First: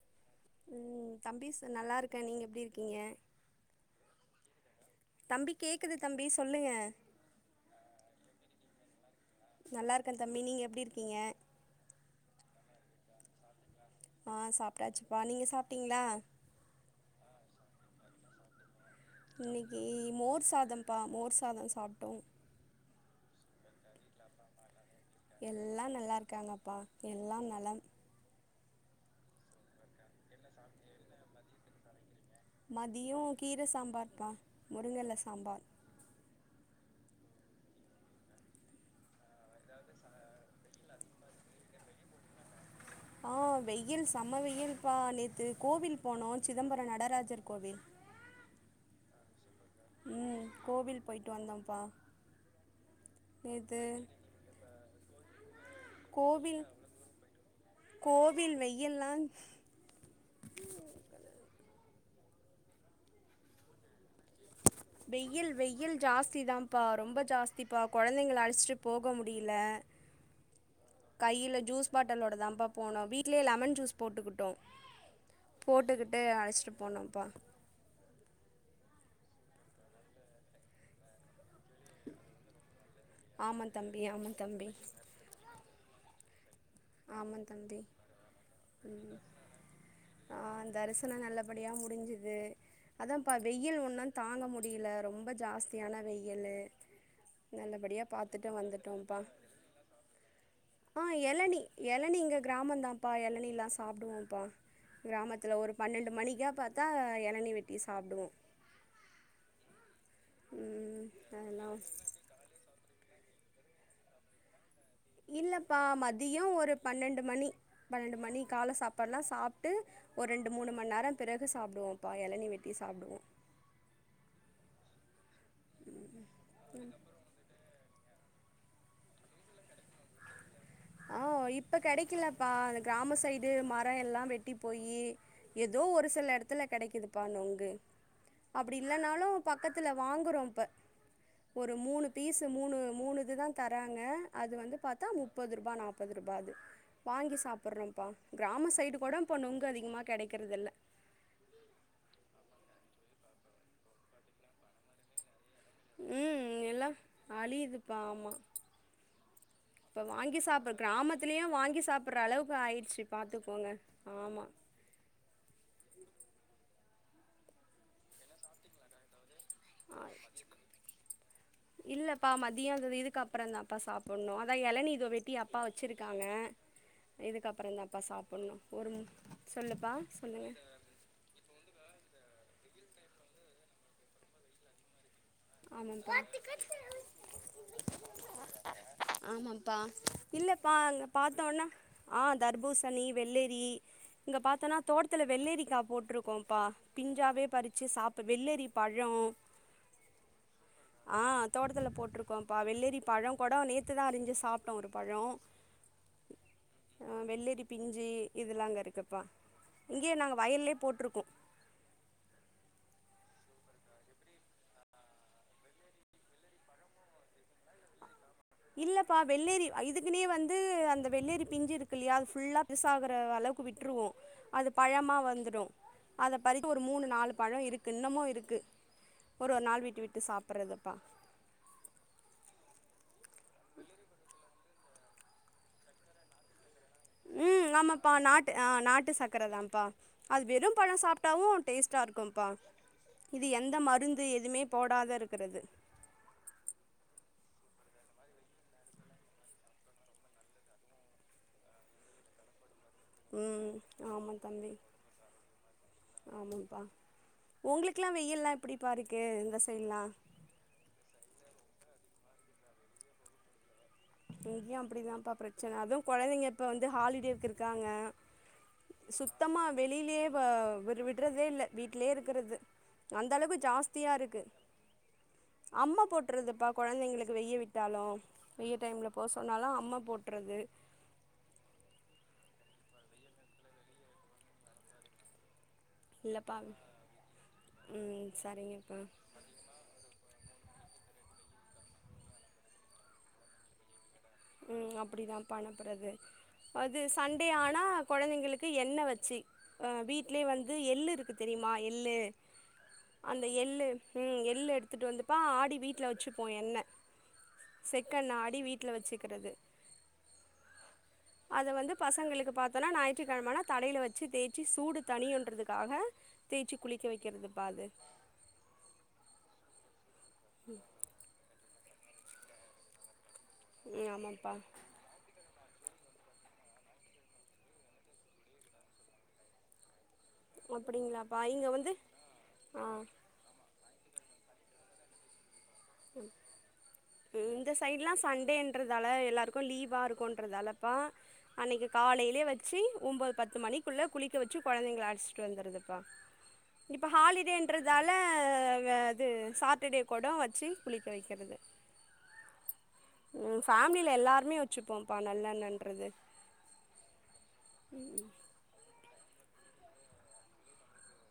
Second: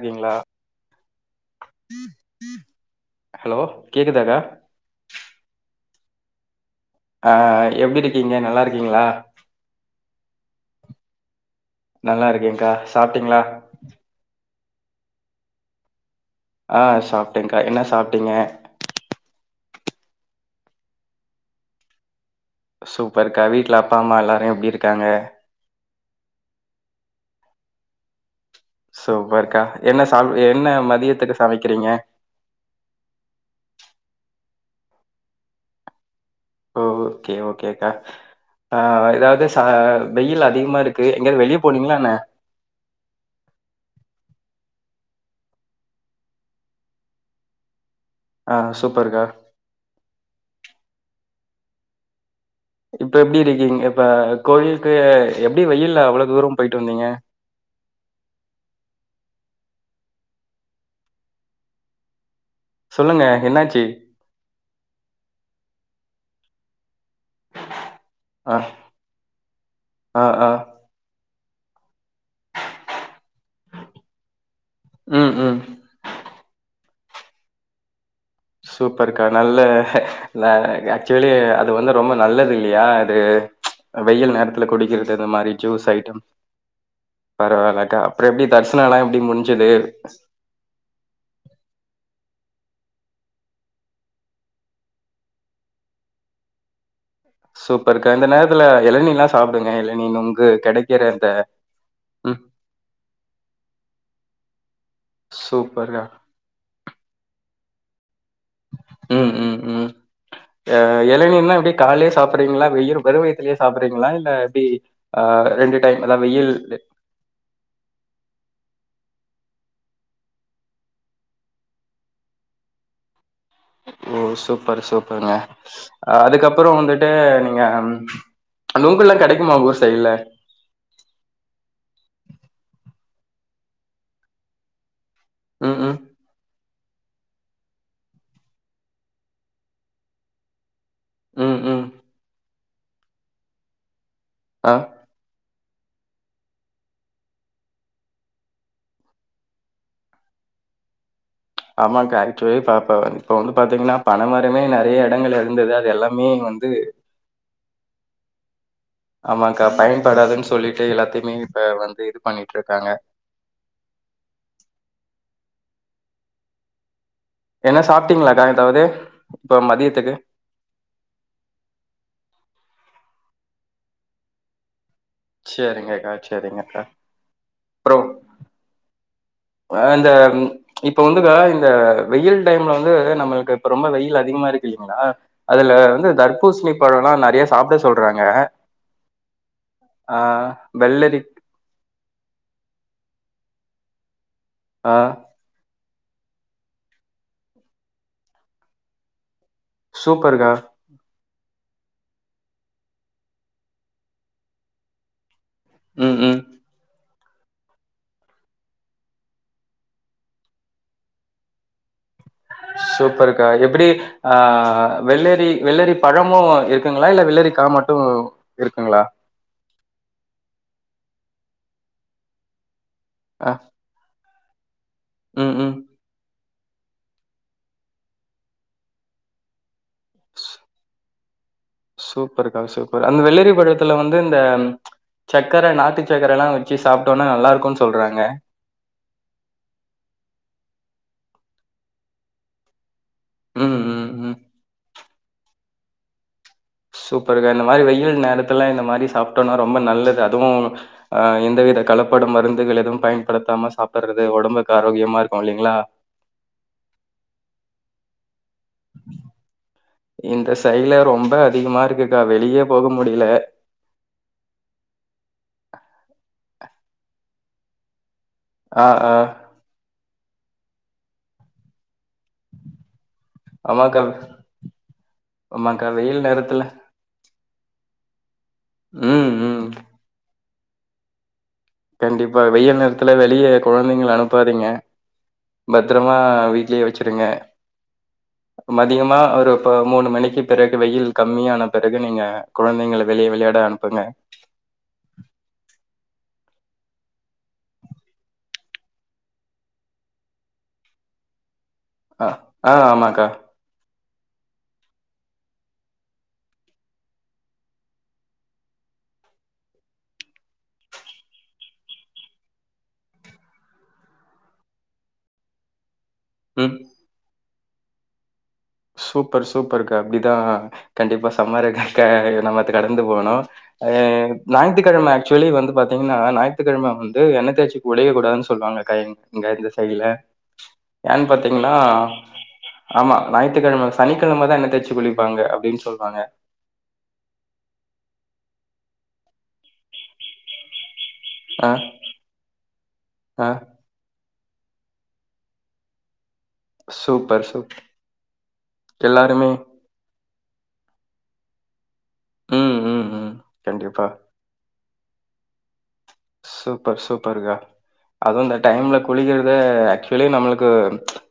இருக்கீங்களா உம் தம்பிஸ் நல்லா இருக்கே நீங்க எப்படி இருக்கீங்க ஹலோ கேக்குதாக்கா தம்பி கேக்குது தம்பி சொல்லுங்க அஹ் எப்படி இருக்கீங்க நல்லா இருக்கீங்களா நல்லா இருக்கே தம்பி நீங்க எப்டி இருக்கீங்க நல்லா இருக்கேகா சாப்பிட்டீங்களா ஆஹ் சாப்பிட்டாச்சுப்பா நீங்க சாப்பிட்டீங்களா ஆஹ் சாப்பிட்டேங்க்கா என்ன சாப்பிட்டீங்க இன்னைக்கி மோர் சாதம்ப்பா மோர் சாதம் சாப்பிட்டோம் சூப்பர்க்கா வீட்ல அப்பா அம்மா எல்லாரு எப்டி இருக் எல்லா நல்லாருக்காங்கப்பா எல்லாம் நலம் சூப்பர்க்கா என்ன சா என்ன மதியத்துக்கு சமைக்கிறிங்க முருங்கெல சாம்பார் ஓகே ஓகேக்கா ஆ எதாது ச வெயில் அதிகமா இருக்கு எங்கயாது வெளிய போனிங்ளா என்ன [inaudible] வெய்யில் செம வெயில் பா நேத்து கோவில் போனோ சிதம்பர நடராஜர் கோவில் ஆ சூப்பர்க்கா ம் கோவில் போய்ட்டு வந்தோம்ப்பா இப்ப எப்டி இருக்கு நேத்து இங்க இப்ப கோயில்க்கு எப்டி வெயில்ல அவ்ள தூரம் கோவில் போயிட்டு வந்திங்க கோவில் வெய்யில்லா சொல்லுங்க என்னாச்சு வெய்யில் வெய்யில் ஜாஸ்தி தாம்ப்பா ரொம்ப ஜாஸ்திபா கொழந்தைங்கள ஆ அழச்சுட்டு போக முடியில ஆ ஆ கையில ஜூஸ் பாட்டலோட தாம்ப்பா போனோ வீ வீட்லயே லெமன் ஜூஸ் போட்டுக்குட்டோ ம் ம் போட்டுகிட்டு அழச்சிட்டு போனோம்ப்பா சூப்பருக்கா நல்ல ல ஆக்சுவலி அது வந்து ரொம்ப நல்லது இல்லியா து ஆமா தம்பி ஆமா வெயில் தம்பி நேரத்துல குடிக்கறது இது மாரி ஜூஸ் ஐட்டம் ஆமா தம்பி பரவால்லக்கா அப்ற எப்டி தரிசனலா எப்டி முடிஞ்சுது ஆ தரிசன நல்லபடியா முடிஞ்சுது அதாம்ப்பா வெய்யில் ஒன்னு தாங்க முடியல ரொம்ப ஜாஸ்தியான வெய்யிலு சூப்பர்க்க இந்த நேரத்துல எழநில்லா சாப்டுங்க எழநி நொங்கு கெடை ஆ எழநி எழநி இங்க கிராமந்தாம்ப்பா எழநிலா சாப்டுவோம்ப்பா கிராமத்துல ஒரு சூப்பர்க்கா. பன்னெண்டு மணிக்கா பாத்தா எழநி வெட்டி சாப்டுவோ ம் ம் ம் எ ம் எளநினா அதெல்லா எப்டி காலைலயே சாப்டறிங்ளா வெயில் வெறு வை த்துலயே சாப்டறிங்ளா இல்ல எப்டி ஆ இல்லப்பா டைம் அதான் மதிய வெயில் ஒரு பன்னெண்டு மணி பன்னெண்டு மணி கால சாப் பாடல்லா சாப்ட்டு ஒரு ரெண்டு மூணு மணி நேர பிறகு சாப்டுவோம்ப்பா எளநி வெட்டி சாப்டுவோ ஓ சூப்பர் சூப்பர்ங்க அதுக்கப்புற வந்துட்டு நீங்க நுங்கெல்லா கெடைக்குமா உங்கூர் சைடுல ஆ இப்ப கெடைக்கலப்பா அந்த கிராம சைடு மர எல்லா வெட்டி போயி ம் எதோ ம். ஒரு சில எடத்துல கெடைக்குதுப்பா நொங்கு அப்டி இல்லனாலு பக்கத்துல வாங்கறோ இப்ப ம், ஒரு ம். மூணு பீஸ் மூணு மூணிதுதா தராங்க அது ஆ வந்து பாத்தா முப்பது ரு பா நாப்பது ருபா அது வாங்கி சாப்படறோம்ப்பா கிராம சைடு கூட இப்போ நொங்கு அதிகமா கெடைக்கறது இல்ல ஆமாக்கா ஆக்சுவலி பாப்ப இப்ப வந்து பாத்திங்னா பன மரமே நெறைய எடங்கள்ல ம் எல்லா அழியுதுப்பா ஆமா ஆமாக்கா இப்ப வாங்கி பயன்படாதுன் சாப்புட் சொல்லிட்டு எல்லாத்தையுமே கிராமத்துலயு இப்ப வாங்கி வந்து இது சாப்புட்ற அளவுக்கு பண்ணிட்ருக்காங்க ஆயிடுச்சு பாத்துக்கோங்க ஆமா என்ன சாப்ட்டிங்ளாக்கா எதாவுது இப்போ மதியத்துக்கு மதிய இதுக்கப்புறந்தாப்பா சாப்படணு அதா எளநி இதோ வெட்டி அப்பா சரிங்கக்கா, வச்சிருக்காங்க சரிங்கக்கா. இதுக்கப்பற தாப்பா அப்புறம் சாப்படணு ஒரு அ சொல்லுப்பா இந்த சொல்லுங்க இப்ப வந்துக்கா இந்த வெய்யில் டைம்ல வந் து நம்மளுக்கு இப்ப ரொம்ப வெய்யில் அதிகமா இருக்கு இல்லிங்ளா அதுல வந்து ஆமாம்ப்பா தர்பூசணி பழல்லா நறையா சாப்ட சொல்றாங்க ஆமாப்பா ஆ இல்லப்பா அங்க வெள்ளரி பாத்தோனா ஆ தர்பூசணி வெள்ளேரி இங்க பாத்தோனா ஆ தோட்த்துல வெள்ளெரிக்கா போட் ருக்கோம்பா பிஞ்சாவே பறிச்சு சாப்ப வெள்ளெரி பழோ சூப்பர் கா தோட்டத்துல போட்டிருக்கோம்ப்பா வெள்ளேரி பழோ கூட நேத்துதா அறிஞ்சு சாப்பிட்டோம் ஒரு பழோ ம், ம். ஆ வெள்ளெரி பிஞ்சு இதெலா அங்க இருக்குப்பா இங்கேயே நாங்க வயல்லே போட்டிருக்கோ சூப்பர்க்கா எப்படி ஆ வெள்ளரி வெள்ளரி பழமும் இருக்குங்களா இல்ல வெள்ளரி கா மட் டு இல்லப்பா வெள்ளேரி இதுக்குனே வந்து அந்த வெள்ளேரி பிஞ்சு இருக்குல்லையா அது ஃபுல்லாப் பெருசாகற அ அளவுக்கு விட்டுருவோம் அது பழமா ம், வந்துடும் ம். அதப் பாதிக்கு ஒரு மூணு நாலு பழோ இருக்கு இன்னமு இருக்கு ஒரு ஒரு நாள் விட்டு விட்டு சாப்பிட்றதுப்பா சூப்பருக்கா சூப்பர் அந்த வெள்ளரி பழத்துல வந்து இந்த சக்கரை நாட்டு சக்கரை எல்லா வச் உம் ஆமாப்பா நாட்டு ஆ நாட்டு சக்கர தான்ப்பா அது வெறும் ப்பழம் சாப்பிட்டாவும் டேஸ்டா இருக்கும்ப்பா இது ம், எந்த ம், மருந்து ம். எதுவுமே போடாத ருக்குறது சூப்பருக்கா இந்த மாதிரி வெயில் நேரத்துல இந்த மாதிரி சாப்பிட்டோம்னா ரொம்ப நல்லது அதுவும் ஆஹ் எந்த வித கலப்பட மருந்துகள் எதும் ம் பயன்படுத்தாம சாப்பிடடுறது ஆமா தம்பி உடம்புக்கு ஆரோக்கியமா இருக்கு இல்லிங்களா கிலாம் வெயில்லாப் இந்த சைல்ல ரொம்ப அதிகமா இருக்குக்கா வெளியேப் போக முடில இங்கேயும் அப்படிதான்ப்பா பிரச்சனை அதுவு கொழந்தைங்க இப்போ வந்து ஹாலிடேக்கு இருக்காங்க ஆ, ஆ. சுத்தமா வெளியிலயே வ விர விடுறதே இல்ல வீட் லே இருக்கிறது அந்த அளவுக்கு ஆமாக்கா. ஜாஸ்தியா இருக்கு ஆமாக்கா அம்மா வெயில் நேரத்துல போட்டுறதுப்பா கொழந்தைங்களுக்கு வெய விட் வட்டாலும் வெய்ய டைம்ல போ ம், ம். சொன்னாலும் அம்மா போட்டுறது கண்டிப்பா வெயில் நேரத்துல வெளியே கொழந்தைங்கள அனுப்பாதீங்க பத்திரமா இல்லப்பா வீட்லயே வச்சிருங்க ம் சரிங்கப்பா மதியமா ஒரு ப மூணு மணிக்கு பிறகு வெயில் கம்மியான பிறகு நீங்க குழந்தைங்கள வெளியே விளையாட அனுப்புங்க ம் அப்படிதான்ப்பா அனுப்புறது அது சண்டே ஆனா குழந்தைங்களுக்கு எண்ணெய் வச்சு ஆ வீட்லயே வந்து எள்ளு இருக்கு தெரியும் ஆ எள்ளு அ, ஆ ஆமாக்கா. அந்த எள்ளு உம் எள்ளு எடுத்துட்டு வந்துப்பா ஆடி வீட்டுல வச்சுப்போம் எண்ண செக்கெண்ண ஆடி வீட்டுல வச்சுக்கிறது அதை வந்து பசங்களுக்கு பாத்தோன்னா ஞாயிற்றுக்கிழமை தலைல வச்சு தேய்ச்சி சூடு தனியுன்றதுக்காக ம். தேய்ச்சி குளிக்க வைக்கிறது பா அது சூப்பர் சூப்பருக்கா அப்படிதான் கண்டிப்பா சம்மர க்க நம்ம கடந்து போனோம் ம் அஹ் ஆமாப்பா ஞாயிற்றுக்கிழமை ஆக்சுவலி வந்து பாத் தீங்கன்னா ஞாயிற்றுக்கிழமை வந்து எண்ண தேயச்சி குளிக்க கூடாது சொல்லுவாங்க கா இங் இந்த சைடூல அப்டிங்களாப்பா இங்க வந்து ஆஹ் சனிக்கிழமை தான் எண்ண தேச்சு குளிப்பாங்க அப்டின்னு சொ ம் இந்த சைடுல்லா சண்டேன்றதால எல்லோருக்கும் லீவா இருக்கும்ன்றதாலப்பா ஆ அன்னைக்கு காலையிலயே வச்சு ஒன்பது ஆ பத்து மணிக்குள்ள குளிக் கவச்சு கொழந்தைங்கள அழச்ச்சிட்டு வந்துரத்தூபா இப்ப சூப்பர் சூப் ஹாலிடேன்றதால அது எல்லாருமே சாட்டர்டே கூட வச்சு குளிக்க வைக்கிறது ம் ம் ம் கண்டிப்பா. ஃபேமிலியில எல்லாருமே வச்சுப்போம்ப்பா நல்லெண்ண சூப்பர் சூப்பருக்கா அதுவும் இந்த டைம்ல குளிக ஆக்சுவலி நம்மளுக்கு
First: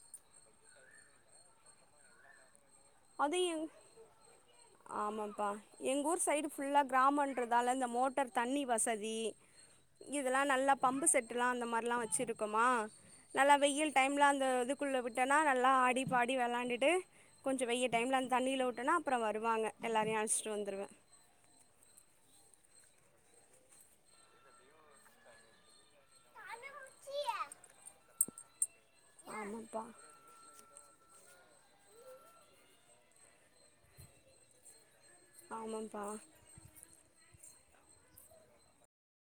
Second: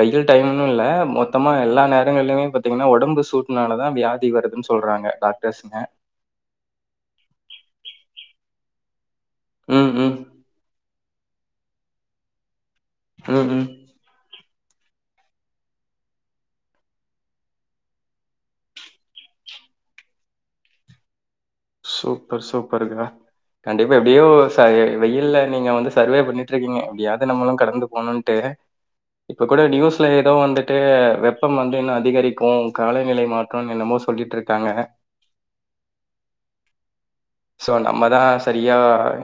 வெயில் டைம் இல்ல மொத்தமா எல்லா நேரங்களிலுமே பாத் பாத்தீங்கன்னா உடம்பு அது எங் சூட்டுனாலதான் வியாதி வருதுன்னு சொல்றாங்க ஆமாப்பா டாக்டர்ஸ்ங்க அதல இந்த மோட்டர் தண்ணி வசதி ம் ம் இதல்லா நல்ல பம்பு செட்டு எலாம் அந்த மாதிராம் வச்சிருக்கோமா ம் நல்லா ம். வெயில் டைம்ல அந்த குள்ள விட்டனா நல்லா ஆடி பாடி விளாண்டுட்டு கொஞ்சம் வெய்ல் டைம்ல அந்த தண்ணியில உட்டேனா அப்புறம் வருவாங்க எல்லாரையும் அழைச்சிட்டு வந்துடுவே சூப்பர் சூப்பர்கா கண்டிப்பா எப்படியோ ச வெயில்ல நீங்க வந்து சர்வே பண்ணிட்டு இருக்கீங்க எப்படியாவது நம்மளும் கடந்து போகணும்ன்ட்டு இப்ப கூட ஆமாப்பா நியூஸ்ல ஏதோ வந்து ட்டு வெப்பம் வந்து இன்னும் அதிகரிக்கும் காலநிலை மாற்றம்னு என்னமோ சொல்லிட்டு இருக்காங்க ஆமாப்பா சோ நம்மதான் சரியா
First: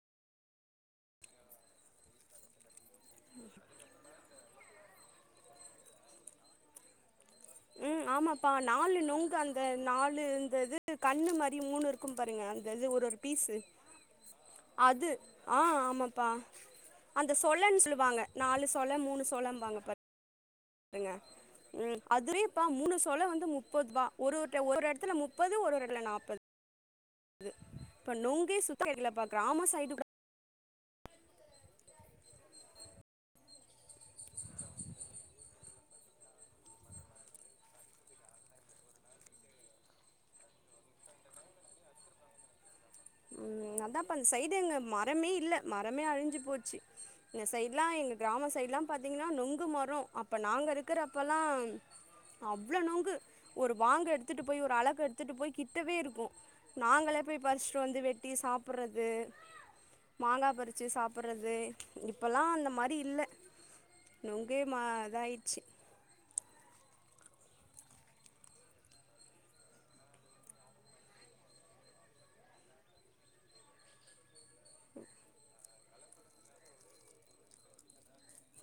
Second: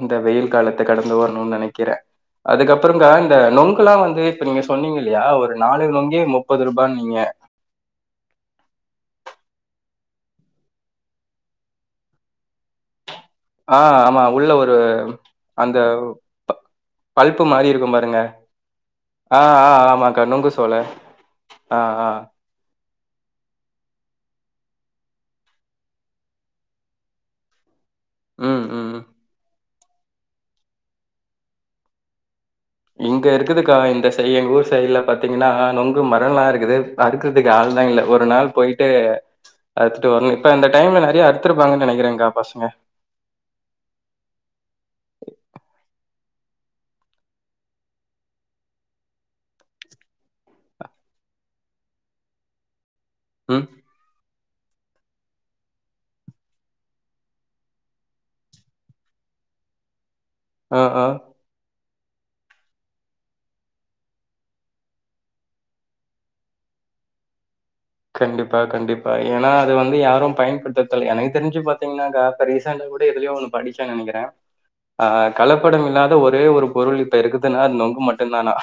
இந்த வெயில் காலத்தை கடந்து வரணும்னு நினைக்கிறே அதுக்கப்புற அப்புறம்கா இந்த நுங்கு எல்லா வந்து இப்ப நீங்க சொன்னீங்க இல்லையா ஒரு நாலு நுங்கே முப்பது ரூபான்னு நீங்க ஆமாம்ப்பா நாலு நுங்கு அந்த நாலுந்த இது கண்ணு மாரி மூணு இருக்கு பாருங்க அந்த இது ஒரு பீஸு ஆ ஆமா உள்ள ஒரு அது ஆ அந்த ஆமாப்பா அந்த பல்ப்பு மாரி சொல்லன்னு இருக்கும் பாருங்க. சொல்லுவாங்க நாலு சொலை மூணு ஆ, ஆ சொழபாங்க ஆமாக்கா. நுங்கு சோள. பாங்க ஆ, ம் ஆ. அதுவேப்ப மூணு சொல வந்து முப்பதுபா ஒரு ஒரு ஒரு இடத்துல முப்பது ஒரு இடத்துல நாப்பது இப்ப நொங்கே ம், சுத்த ம். எடுக்கலப்ப கிராம சைடு கூட இங்க இருக்குதுக்கா இந்த சை எங்க ஊர் சைடல பாத்தீங்கன்னா நுங்கு மரம்ல்லா இருக்குது அறுக்குறதுக்கு ஆ ல் தா இல்ல ஒரு நாள் போயிட்டு அருத்துட்டு வரணு இப்ப இந்த டைம்ல நறைய அருத்திருப்பாங்கன்னு நினைக்கிறேங்க்கா பசங்க ம் அதான்ப்ப அந்த சைடு எங்க மரமே இல்ல மரமே அழிஞ்சு போச்சு இந்த சைடலா எங்க கிராம சைடு எல்லா பா்த்தீங்கன்னா நுங்கு மரம் அப்ப நாங்க இருக்கிறப்பல்லா ஆ அவ்வளவு நொங்கு ம் ஒரு வாங்க எடுத்து ட்டு போய் ஒரு அழக்க எடுத்துட்டு போய் கிட்டவே இருக்கு நாங்களே போய் பறிச்சட்டு வந்து வெட் ட்டி சாப்ட்றது மாங்காய் ஆ பறிச்சு ஆ சாப்டடுறது இப்போல்லா அந்த மாதிரி இல்ல நொங்கே மா இதாயிடுச்சு கண்டிப்பா கண்டிப்பா ஏன்னா அது வந்து யாரும் பயன்படுத்ததல்லை எனக்கு தெரிஞ்சு பார்த்தீங்கன்னா கா இப்ப ரீசண்டா கூட எதுலயோ ஒண்ணு படிச்சன் நினைக்கிறே ஆ கலப்படம் இல்லாத ஒரே ஒரு பொருள் இப்ப இருக்குதுன்னா அது நொங்கு மட்டுதானா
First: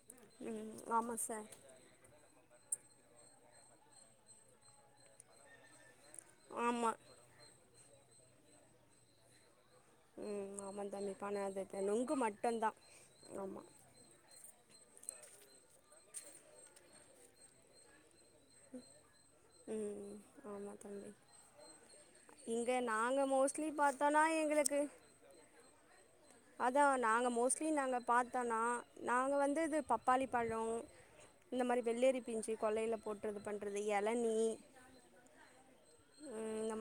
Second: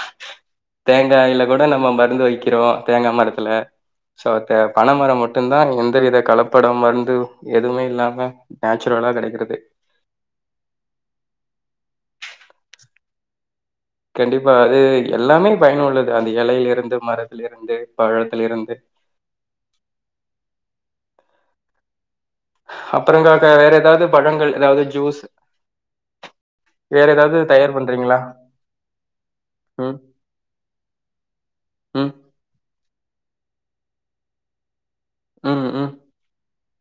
ம் ஆமா தேங்காயில சார் கூட நம்ம மருந்து வைக்கிறோ தேங்காய் மரத்துல சோ பனை மரம் மட்டும்தான் எந்த வித கலப்படம் ஆமா மருந்து எதுவுமே இல்லாமே நேச்சுரலா கிடைக்கிறது ம் ஆமா தம்பி பான நொங்கு மட்டும்தான் ஆமா கண்டிப்பா அது எல்லாமே பயனுள்ளது அந்த எலையில இருந்து மரத்தில இருந்து பழ ம் ஆமா தம்பி இங்க நாங்க அப்புறங்க மோஸ்ட்லி வேற ஏதாவது பாத்தோன்னா பழங்கள் ஏதாவது ஜூஸ் அதான் வேற நாங்க ஏதாவது மோஸ்லி தயார் நாங்க பண்றீங்களா பார்த்தோனா நாங்க வந்து இது ம் பப்பாளி பழம் இந்த மாதிரி ம் வெள்ளேரி பிஞ்சு கொள்ளையில போட்டுறது பண்றது எளநி ம் ம்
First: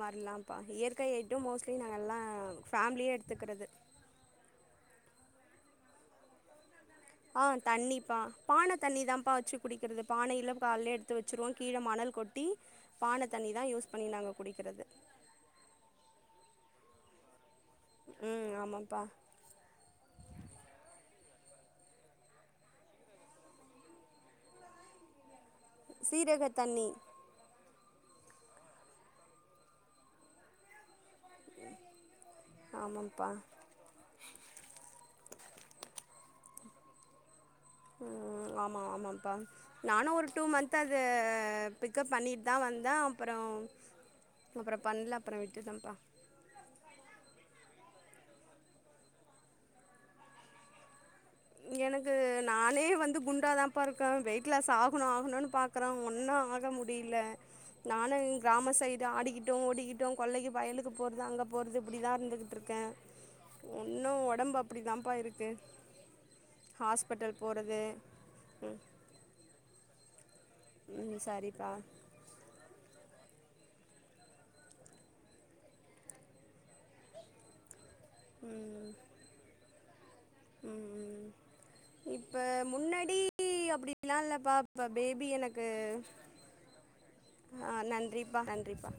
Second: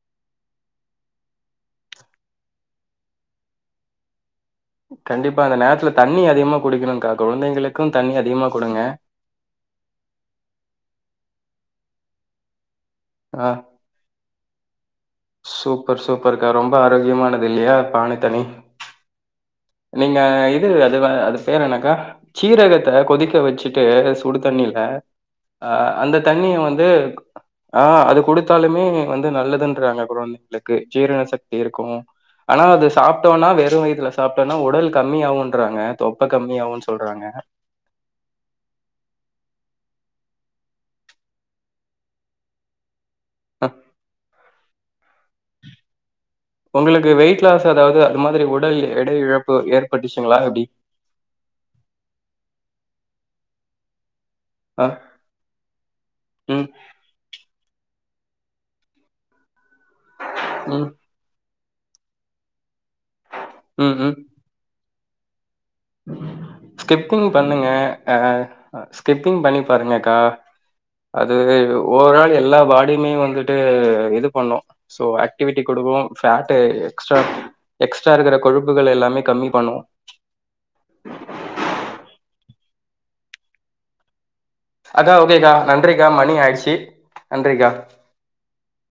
மாரிலாம்ப்பா இயற்கை ஐட்டம் மோஸ்ட்லி நாங்க எல்லா பேமிலியா எடுத்துக்கிறது கண்டிப்பா இந்த நேரத்துல தண்ணி அதிகமா குடிக்கணு ஆ தண்ணிப்பா பானை தண்ணி தான்ப்பா வச்சு குடிக்கிறது பானையில காலே எடுத்து த்து வச்சருவோ கீழே மணல் கொட்டி பானை ஆ தண்ணி தான் யூஸ் பண்ணி நாங்க குடிக்கிறது சூப்பர் சூப்பருக்கா ரொம்ப ஆரோக்கியமானது இல்லையா பாண தண்ணி ம் ஆமாப்பா நீங்க இது அது அது பேரு என்னக்கா சீரகத்தை கொதிக்க வச்சுட்டு சுடு தண்ணி அ அந்த சீரக தண்ணிய வந்து தண்ணி ஆஹ் அது கொடுத்தாலுமே வந்து நல்லதுன்றாங்க கொழந்தைகளுக்கு ஜீரண சக்தி இருக்கு ஆனா அது ஆமாப்பா சாப்பிட்டோனா வெறும் வயதுல சாப் டோனா உடல் கம்மியாவுன்றாங்க தொப்பை கம்மியாவுன்னு சொல்றாங்க உம் ஆமா ஆமாப்பா நானும் ஒரு டூ மந்த்அது பிக்கப் பண்ணிட்டு தான் வந் தா அப்புறம் ஹ அப்புறம் பண்ணல அப்புறம் விட்டுட ப்பா உங்களுக்கு வெயிட் லாஸ் அதாவது அது மாதிரி உடல் எடை இழப்பு ஏற்பட்டுச்சுங்களா எப்டி எனக்கு நானே வந்து குண்டாதான் பா இருக்கே வெய்ட் லஸ் ஆ ஆகணு ஆகணுன்னு பாக்குறே ஒன்னும் ம் ஆக முடியல நானும் கிராம சைடு ஆடிக்கிட்டு ஓடிக்கிட்டு கொல்லைக்கு ம் வயலுக்கு போகறது அங்க போறது இப்படிதான் இருந்துகிட்டு இருக்கேன் ம் ம் ஒன்னும் உடம்பு அப்டிதான்ப்பாருக்கு ஸ்கிப்பிங் பண்ணுங்க அஹ் ம் ஸ்கிப்பிங் பண்ணி பாருங்கக்கா ம் அது சரிப்பா ஓவரால் எல்லா பாடியுமே வந்து ட்ரு இது பண்ணோம் சோ ஆக்டிவிட்டி கொடுக்கும் ஃபேட்டு எக்ஜ்ட்ரா எக்ஸ்ட்ரா இருக்கிற கொழுப்புகள் எல்லாமே கம்மி பண்ணும் ம்ம் இப்ப முன்னாடி அப்டிலாம் இல்லப் பா இப்ப அக்கா பேபி ஓகேக்கா எனக்கு நன்றிக்கா மணி ஆயிடுச்சு நன்றிக்கா ஆஹ் நன்றிப்பா நன்றிப்பா